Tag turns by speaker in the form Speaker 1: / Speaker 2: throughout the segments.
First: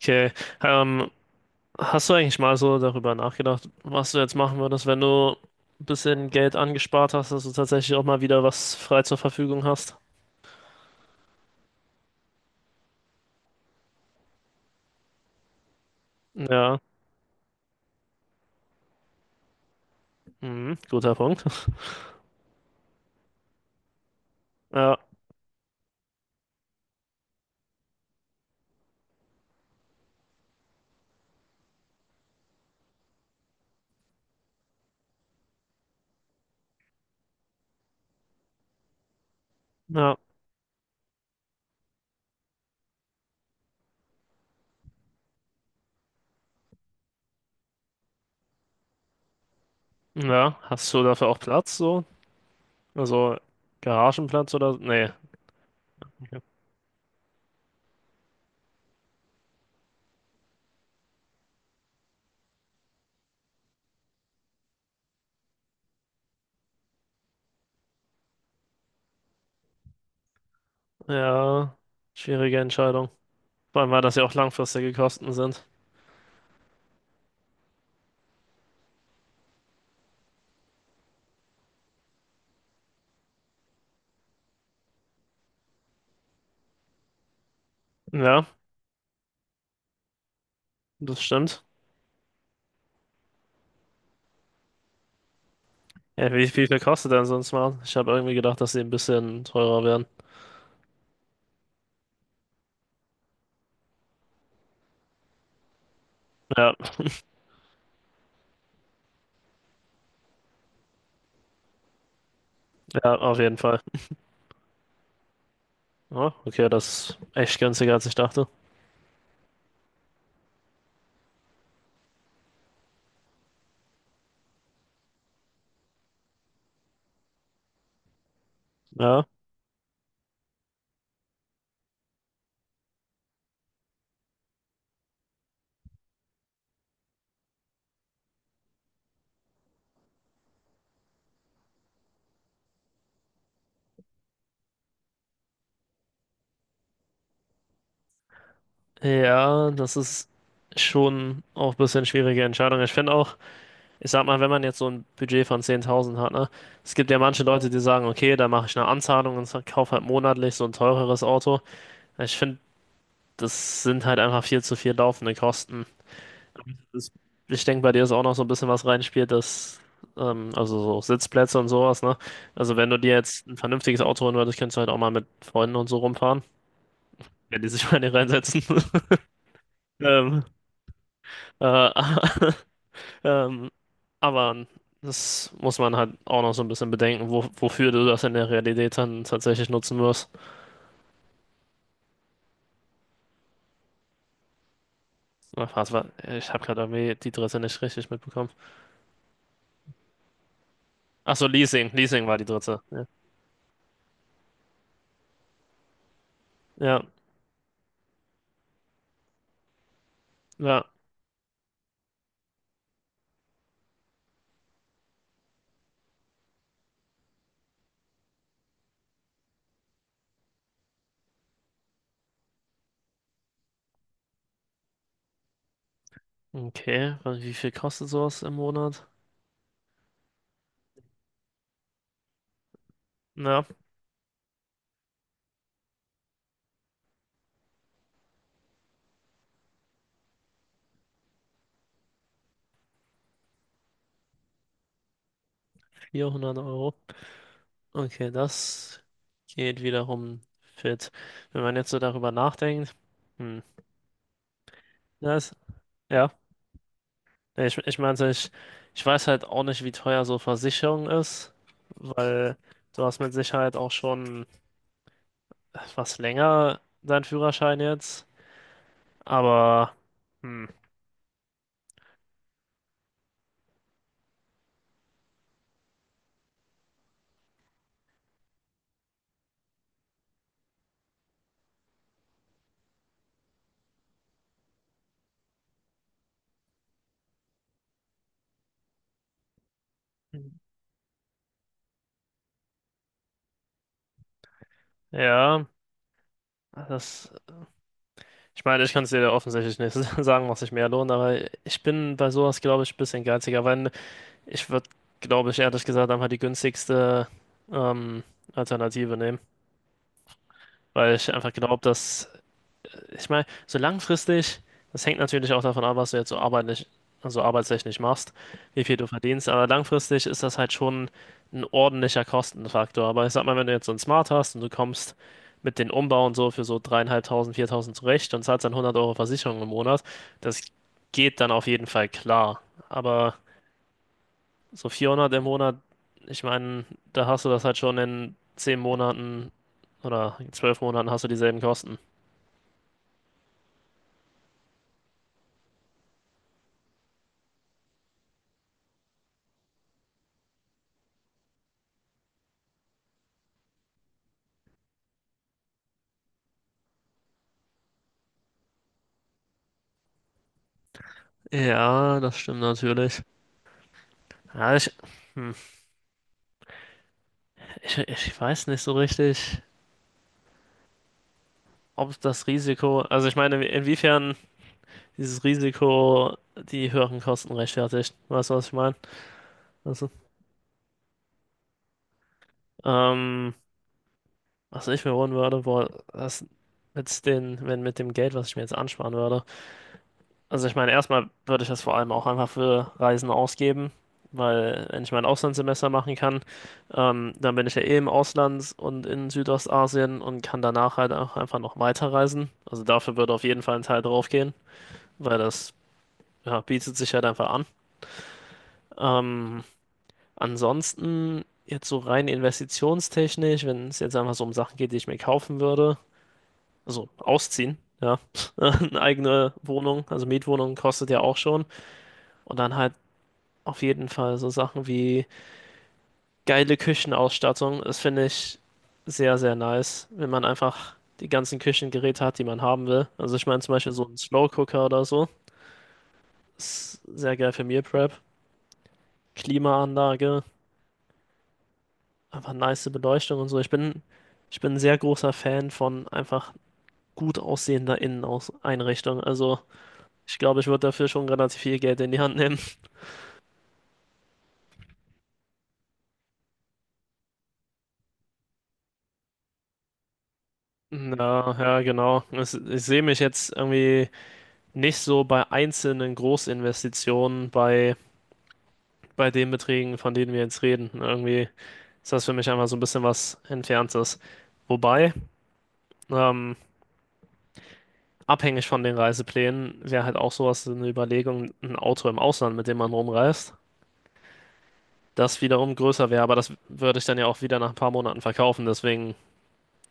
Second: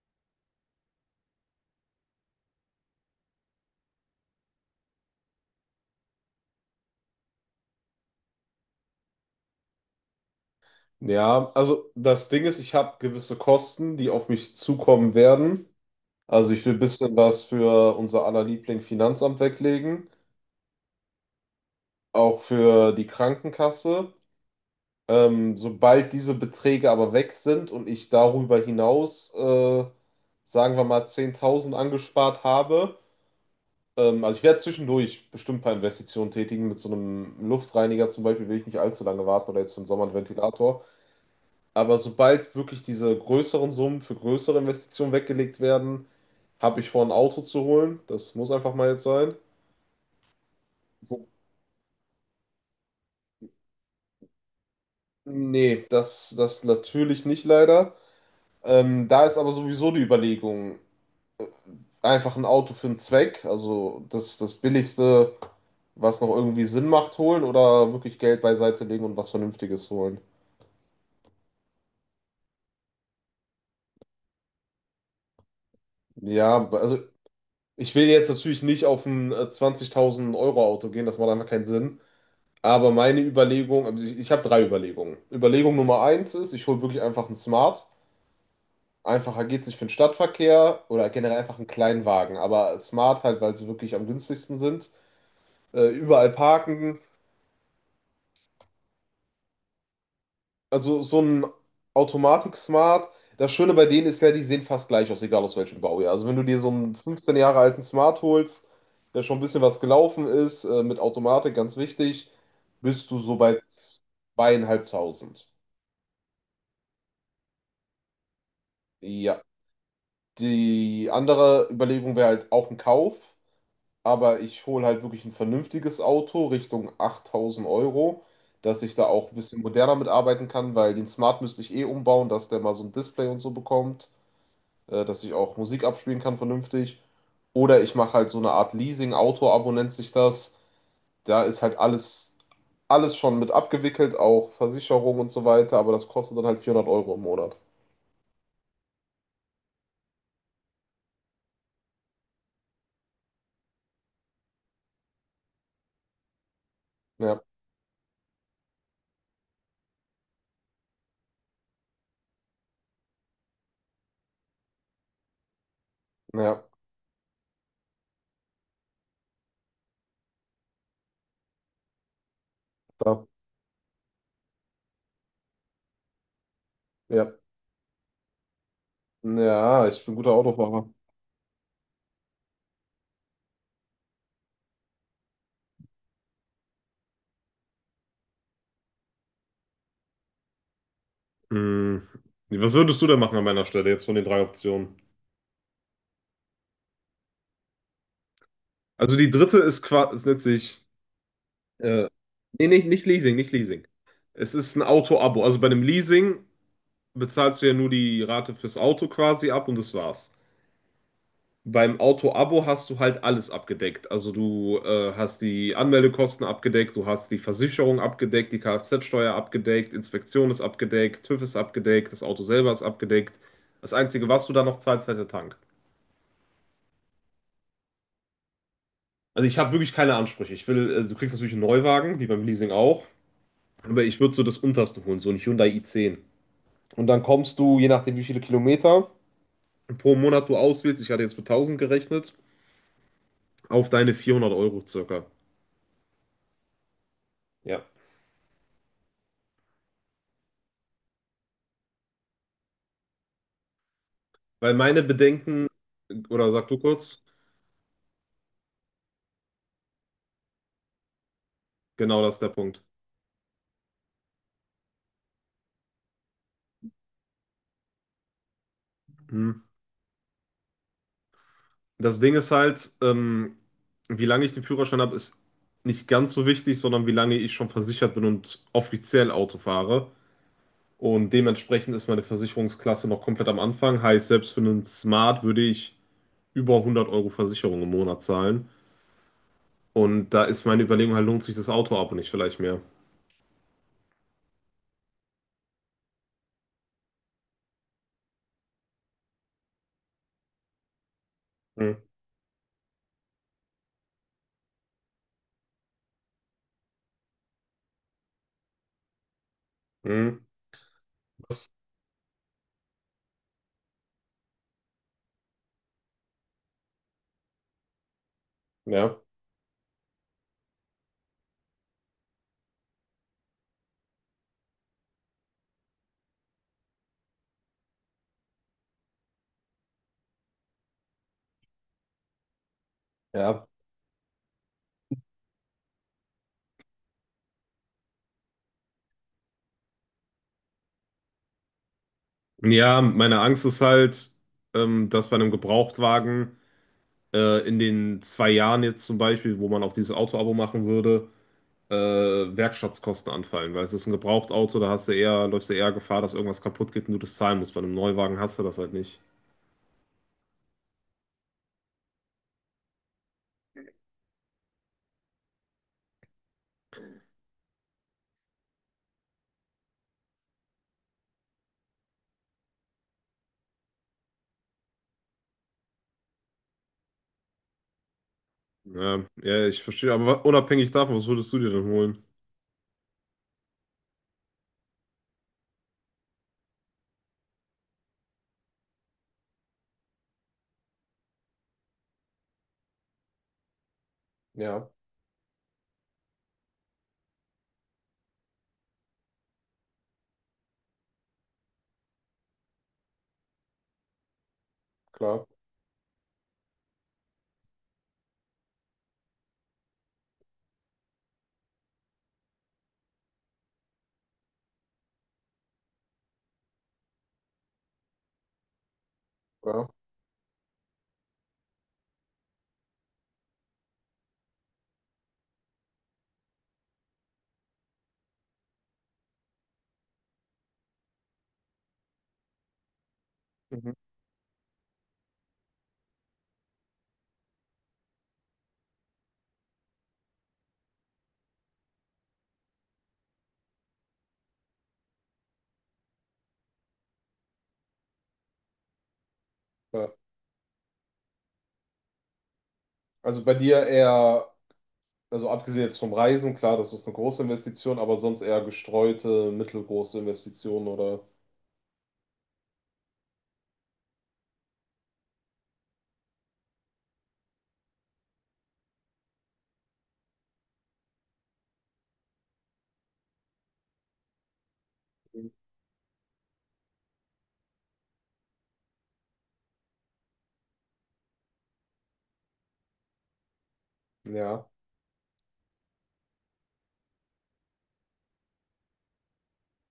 Speaker 1: Okay, ähm, hast du eigentlich mal so darüber nachgedacht, was du jetzt machen würdest, wenn du ein bisschen Geld angespart hast, dass du tatsächlich auch mal wieder was frei zur Verfügung hast?
Speaker 2: Ja, also das Ding ist, ich habe gewisse Kosten, die auf mich zukommen werden. Also ich will
Speaker 1: Ja,
Speaker 2: ein bisschen was für unser aller Liebling Finanzamt weglegen,
Speaker 1: mhm, guter Punkt.
Speaker 2: auch für die Krankenkasse.
Speaker 1: Ja,
Speaker 2: Sobald diese Beträge aber weg sind und ich darüber hinaus, sagen wir mal, 10.000 angespart habe, also ich werde zwischendurch bestimmt ein paar Investitionen tätigen. Mit so einem Luftreiniger zum Beispiel will ich nicht allzu lange warten oder jetzt für den Sommer einen
Speaker 1: ja,
Speaker 2: Ventilator. Aber sobald wirklich diese größeren Summen für größere Investitionen weggelegt werden, habe ich vor, ein Auto zu holen. Das muss einfach mal jetzt sein.
Speaker 1: ja. Hast du dafür
Speaker 2: Wo-
Speaker 1: auch Platz so? Also Garagenplatz oder? Nee.
Speaker 2: Nee, das,
Speaker 1: Okay.
Speaker 2: das natürlich nicht leider. Da ist aber sowieso die Überlegung, einfach ein Auto für einen Zweck, also das Billigste, was noch irgendwie Sinn macht, holen oder wirklich Geld beiseite legen und was Vernünftiges holen.
Speaker 1: Ja, schwierige Entscheidung. Vor allem, weil das ja auch langfristige Kosten sind.
Speaker 2: Ja, also ich will jetzt natürlich nicht auf ein 20.000 Euro Auto gehen, das macht einfach keinen Sinn. Aber meine Überlegung, also ich habe drei Überlegungen. Überlegung Nummer eins ist, ich hole wirklich einfach einen Smart.
Speaker 1: Ja,
Speaker 2: Einfacher geht's nicht für den Stadtverkehr oder
Speaker 1: das
Speaker 2: generell einfach
Speaker 1: stimmt.
Speaker 2: einen kleinen Wagen. Aber Smart halt, weil sie wirklich am günstigsten sind. Überall
Speaker 1: Ja, wie viel
Speaker 2: parken.
Speaker 1: kostet denn so ein Smart? Ich habe irgendwie gedacht, dass sie ein bisschen teurer wären.
Speaker 2: Also so ein Automatik-Smart. Das Schöne bei denen ist ja, die sehen fast gleich aus, egal aus welchem Baujahr. Also wenn du dir so
Speaker 1: Ja,
Speaker 2: einen 15 Jahre alten Smart holst, der schon ein bisschen was gelaufen ist, mit Automatik, ganz wichtig, bist
Speaker 1: ja,
Speaker 2: du so
Speaker 1: auf jeden
Speaker 2: bei
Speaker 1: Fall.
Speaker 2: 2.500.
Speaker 1: Ah, okay, das ist echt günstiger, als ich dachte.
Speaker 2: Ja. Die andere Überlegung wäre halt auch ein Kauf, aber ich hole halt wirklich ein vernünftiges Auto Richtung 8.000 Euro, dass ich da
Speaker 1: Ja.
Speaker 2: auch ein bisschen moderner mitarbeiten kann, weil den Smart müsste ich eh umbauen, dass der mal so ein Display und so bekommt, dass ich auch Musik abspielen kann vernünftig. Oder ich mache halt so eine Art leasing auto nennt sich das. Da ist halt alles schon mit abgewickelt, auch Versicherung und so weiter, aber das kostet dann halt 400 Euro im Monat.
Speaker 1: Ja, das ist schon auch ein bisschen schwierige Entscheidung. Ich finde auch, ich sag mal, wenn man jetzt so ein Budget von 10.000 hat, ne, es gibt ja
Speaker 2: Ja,
Speaker 1: manche Leute, die sagen, okay, da mache ich eine Anzahlung und kaufe halt monatlich so ein teureres Auto. Ich finde, das sind halt einfach viel zu viel laufende Kosten.
Speaker 2: ja,
Speaker 1: Das, ich denke, bei dir ist auch noch so ein bisschen was reinspielt, dass, also so Sitzplätze und sowas, ne? Also wenn du dir
Speaker 2: klar.
Speaker 1: jetzt ein vernünftiges Auto holen würdest, könntest du halt auch mal mit Freunden und so rumfahren.
Speaker 2: Ja,
Speaker 1: Wenn die sich mal nicht reinsetzen.
Speaker 2: ja, ich bin guter
Speaker 1: Ähm,
Speaker 2: Autofahrer.
Speaker 1: äh, ähm, aber das muss man halt auch noch so ein bisschen bedenken, wofür du das in der Realität dann tatsächlich nutzen wirst.
Speaker 2: Hm. Was würdest du denn machen an meiner Stelle jetzt von den drei Optionen?
Speaker 1: Ach, was war, ich habe gerade irgendwie die dritte nicht richtig mitbekommen.
Speaker 2: Also die dritte ist quasi, ist nennt sich,
Speaker 1: Ach so, Leasing.
Speaker 2: äh,
Speaker 1: Leasing war die
Speaker 2: nee,
Speaker 1: dritte.
Speaker 2: nicht,
Speaker 1: Ja,
Speaker 2: nicht Leasing, nicht Leasing. Es ist ein Auto-Abo. Also bei einem Leasing
Speaker 1: ja.
Speaker 2: bezahlst du ja nur die Rate fürs Auto quasi ab und das war's.
Speaker 1: Ja.
Speaker 2: Beim Auto-Abo hast du halt alles abgedeckt. Also du hast die Anmeldekosten abgedeckt, du hast die Versicherung abgedeckt, die Kfz-Steuer abgedeckt, Inspektion ist abgedeckt, TÜV ist abgedeckt, das Auto selber ist abgedeckt. Das Einzige, was du da noch zahlst, ist halt der Tank.
Speaker 1: Okay, und wie viel kostet sowas im Monat?
Speaker 2: Also ich habe wirklich keine Ansprüche. Ich will, du kriegst natürlich einen Neuwagen, wie beim Leasing auch.
Speaker 1: Na,
Speaker 2: Aber ich würde so das unterste holen, so ein Hyundai i10. Und dann kommst du, je nachdem wie viele Kilometer pro Monat du auswählst, ich hatte jetzt mit 1000 gerechnet, auf deine 400 Euro circa.
Speaker 1: 400 Euro.
Speaker 2: Ja.
Speaker 1: Okay, das geht wiederum fit. Wenn man jetzt so darüber nachdenkt, hm,
Speaker 2: Weil meine
Speaker 1: das,
Speaker 2: Bedenken,
Speaker 1: ja.
Speaker 2: oder sag du kurz,
Speaker 1: Nee, ich meinte, ich weiß halt auch nicht, wie teuer so Versicherung ist,
Speaker 2: genau das ist der
Speaker 1: weil
Speaker 2: Punkt.
Speaker 1: du hast mit Sicherheit auch schon etwas länger deinen Führerschein jetzt.
Speaker 2: Mhm.
Speaker 1: Aber, hm,
Speaker 2: Das Ding ist halt, wie lange ich den Führerschein habe, ist nicht ganz so wichtig, sondern wie lange ich schon versichert bin und offiziell Auto fahre. Und dementsprechend ist meine Versicherungsklasse noch komplett am Anfang. Heißt, selbst für einen Smart würde ich über 100 Euro Versicherung im Monat zahlen. Und da ist meine Überlegung halt, lohnt sich das Autoabo nicht vielleicht mehr?
Speaker 1: ja, das, ich meine, ich kann es dir ja offensichtlich nicht sagen, was sich mehr lohnt, aber ich
Speaker 2: Hm,
Speaker 1: bin bei sowas, glaube ich, ein bisschen geiziger, weil ich würde, glaube ich, ehrlich gesagt einfach die günstigste ähm, Alternative nehmen,
Speaker 2: hm,
Speaker 1: weil ich einfach
Speaker 2: was?
Speaker 1: glaube, dass ich meine, so langfristig, das hängt natürlich auch davon ab, was du jetzt so arbeitlich, also arbeitstechnisch machst, wie viel du
Speaker 2: Ja.
Speaker 1: verdienst, aber langfristig ist das halt schon ein ordentlicher Kostenfaktor. Aber ich sag mal, wenn du jetzt so ein Smart hast und du kommst mit den Umbau und so für so 3.500, 4.000 zurecht und zahlst dann 100 Euro Versicherung im Monat, das geht dann auf jeden Fall klar. Aber
Speaker 2: Ja.
Speaker 1: so 400 im Monat, ich meine, da hast du das halt schon in 10 Monaten oder 12 Monaten hast du dieselben Kosten.
Speaker 2: Ja, meine Angst ist halt, dass bei einem Gebrauchtwagen in den zwei Jahren jetzt zum Beispiel, wo man auch dieses Autoabo machen würde, Werkstattkosten anfallen, weil es ist ein Gebrauchtauto, da hast du eher, läufst du eher Gefahr, dass irgendwas kaputt geht und du das zahlen musst. Bei einem Neuwagen hast du das halt nicht.
Speaker 1: Ja, das stimmt natürlich. Ja, hm, ich weiß nicht so richtig, ob das Risiko, also ich meine, inwiefern dieses Risiko die höheren Kosten rechtfertigt. Weißt du, was ich meine?
Speaker 2: Ja, ja, ich
Speaker 1: Also,
Speaker 2: verstehe, aber unabhängig davon, was würdest du dir denn holen?
Speaker 1: ähm, was ich mir holen würde, boah, das wenn mit dem Geld, was ich mir jetzt ansparen würde. Also ich meine, erstmal würde ich das vor allem auch einfach für Reisen ausgeben, weil
Speaker 2: Ja,
Speaker 1: wenn ich mein Auslandssemester machen kann, dann bin ich ja eh im Ausland und in Südostasien und kann danach halt auch einfach noch weiterreisen. Also dafür würde auf jeden Fall ein Teil draufgehen, weil
Speaker 2: klar,
Speaker 1: das ja, bietet sich halt einfach an. Ähm, ansonsten jetzt so rein investitionstechnisch, wenn es jetzt einfach so um Sachen geht, die ich mir kaufen würde, also ausziehen. Ja, eine eigene
Speaker 2: klar.
Speaker 1: Wohnung, also Mietwohnung kostet ja auch schon. Und dann halt auf jeden Fall so Sachen wie geile Küchenausstattung. Das finde ich sehr, sehr nice, wenn man einfach die ganzen Küchengeräte hat, die man haben will. Also ich meine zum Beispiel
Speaker 2: Mhm.
Speaker 1: so ein Slow Cooker oder so. Ist sehr geil für Meal Prep. Klimaanlage, einfach nice Beleuchtung und so. Ich bin ein sehr großer Fan von einfach gut aussehender Inneneinrichtung. Also
Speaker 2: Klar.
Speaker 1: ich glaube, ich würde dafür schon relativ viel Geld in die Hand nehmen.
Speaker 2: Also bei dir eher, also abgesehen jetzt vom Reisen, klar, das ist eine große Investition, aber sonst eher gestreute, mittelgroße Investitionen oder
Speaker 1: Ja, ja, genau. Ich sehe mich jetzt irgendwie nicht so bei einzelnen Großinvestitionen, bei den Beträgen, von denen wir jetzt reden. Irgendwie ist das für mich einfach so ein bisschen was Entferntes. Wobei, ähm, abhängig von den Reiseplänen, wäre halt auch sowas eine Überlegung, ein Auto im Ausland, mit dem man rumreist,
Speaker 2: ja,
Speaker 1: das wiederum größer wäre. Aber das würde ich dann ja auch wieder nach ein paar Monaten verkaufen, deswegen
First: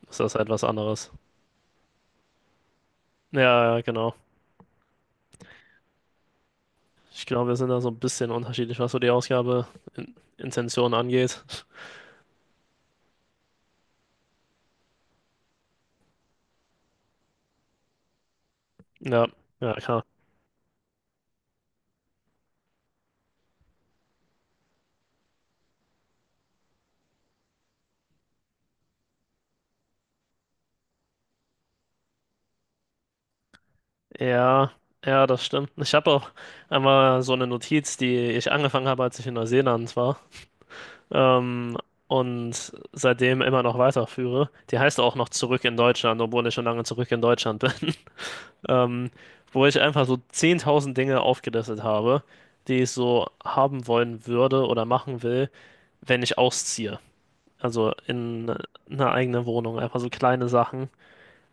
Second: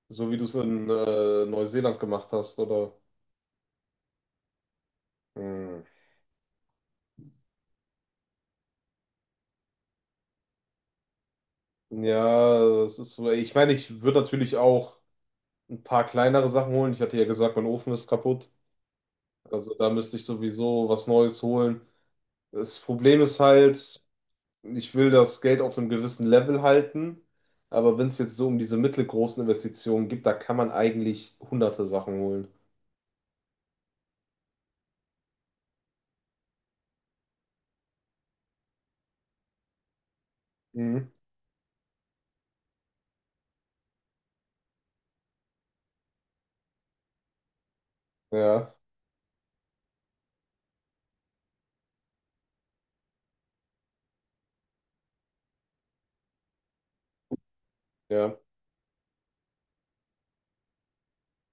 Speaker 1: ist
Speaker 2: so
Speaker 1: das
Speaker 2: wie du
Speaker 1: halt
Speaker 2: es
Speaker 1: was
Speaker 2: in
Speaker 1: anderes.
Speaker 2: Neuseeland gemacht hast, oder?
Speaker 1: Ja, ja, ja, genau.
Speaker 2: Hm.
Speaker 1: Ich glaube, wir sind da so ein bisschen unterschiedlich, was so die Ausgabe in Intention angeht.
Speaker 2: Ja, das ist so. Ich meine, ich würde natürlich auch ein paar kleinere Sachen holen. Ich hatte ja gesagt, mein Ofen ist kaputt.
Speaker 1: Ja, ja,
Speaker 2: Also da
Speaker 1: klar.
Speaker 2: müsste ich sowieso was Neues holen. Das Problem ist halt, ich will das Geld auf einem gewissen Level halten, aber wenn es jetzt so um diese mittelgroßen Investitionen gibt, da kann man eigentlich hunderte Sachen holen.
Speaker 1: Ja, ja, das stimmt. Ich habe auch einmal so eine Notiz, die ich angefangen habe, als ich in Neuseeland war,
Speaker 2: Mhm.
Speaker 1: ähm, und seitdem immer noch weiterführe. Die heißt auch noch Zurück in Deutschland, obwohl ich schon lange zurück in Deutschland bin,
Speaker 2: Ja,
Speaker 1: ähm, wo ich einfach so 10.000 Dinge aufgelistet habe, die ich so haben wollen würde oder machen will, wenn ich ausziehe. Also
Speaker 2: ja,
Speaker 1: in eine eigene Wohnung, einfach so kleine Sachen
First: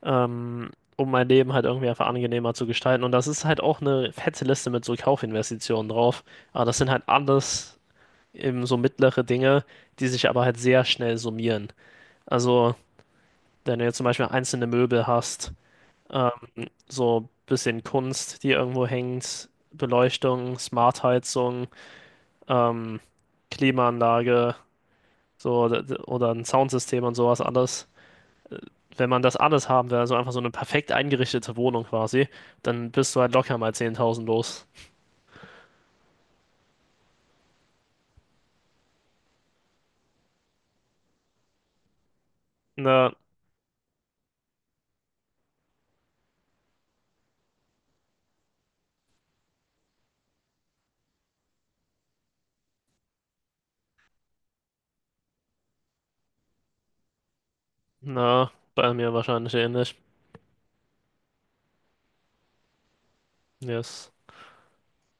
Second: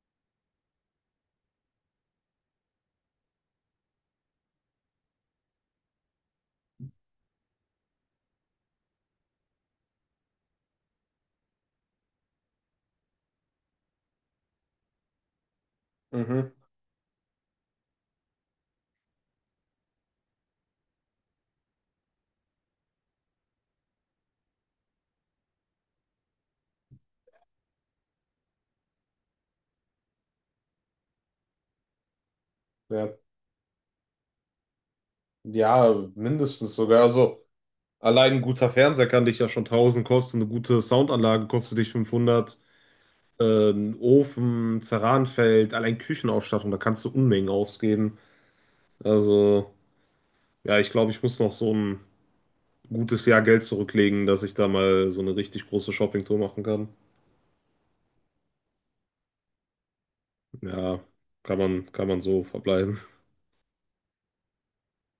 Speaker 1: ähm, um mein Leben halt irgendwie einfach angenehmer zu gestalten. Und das ist halt auch eine fette Liste mit so Kaufinvestitionen drauf. Aber das sind halt alles eben so mittlere Dinge, die sich aber halt sehr schnell summieren. Also, wenn du jetzt zum Beispiel einzelne Möbel hast, ähm,
Speaker 2: mhm.
Speaker 1: so ein bisschen Kunst, die irgendwo hängt, Beleuchtung, Smartheizung, ähm, Klimaanlage, so oder ein Soundsystem und sowas alles. Wenn man das alles haben will, also einfach so eine perfekt eingerichtete Wohnung quasi, dann bist
Speaker 2: Ja.
Speaker 1: du halt locker mal 10.000 los.
Speaker 2: Ja, mindestens sogar. Also allein ein guter Fernseher kann dich ja schon 1.000 kosten, eine gute Soundanlage kostet dich 500,
Speaker 1: Na,
Speaker 2: ein Ofen, Zeranfeld, allein Küchenausstattung, da kannst du Unmengen ausgeben. Also ja, ich glaube, ich muss noch so ein gutes Jahr Geld zurücklegen, dass ich da mal so eine richtig große Shoppingtour machen kann.
Speaker 1: na, bei mir wahrscheinlich ähnlich.
Speaker 2: Ja, kann man so verbleiben.
Speaker 1: Yes.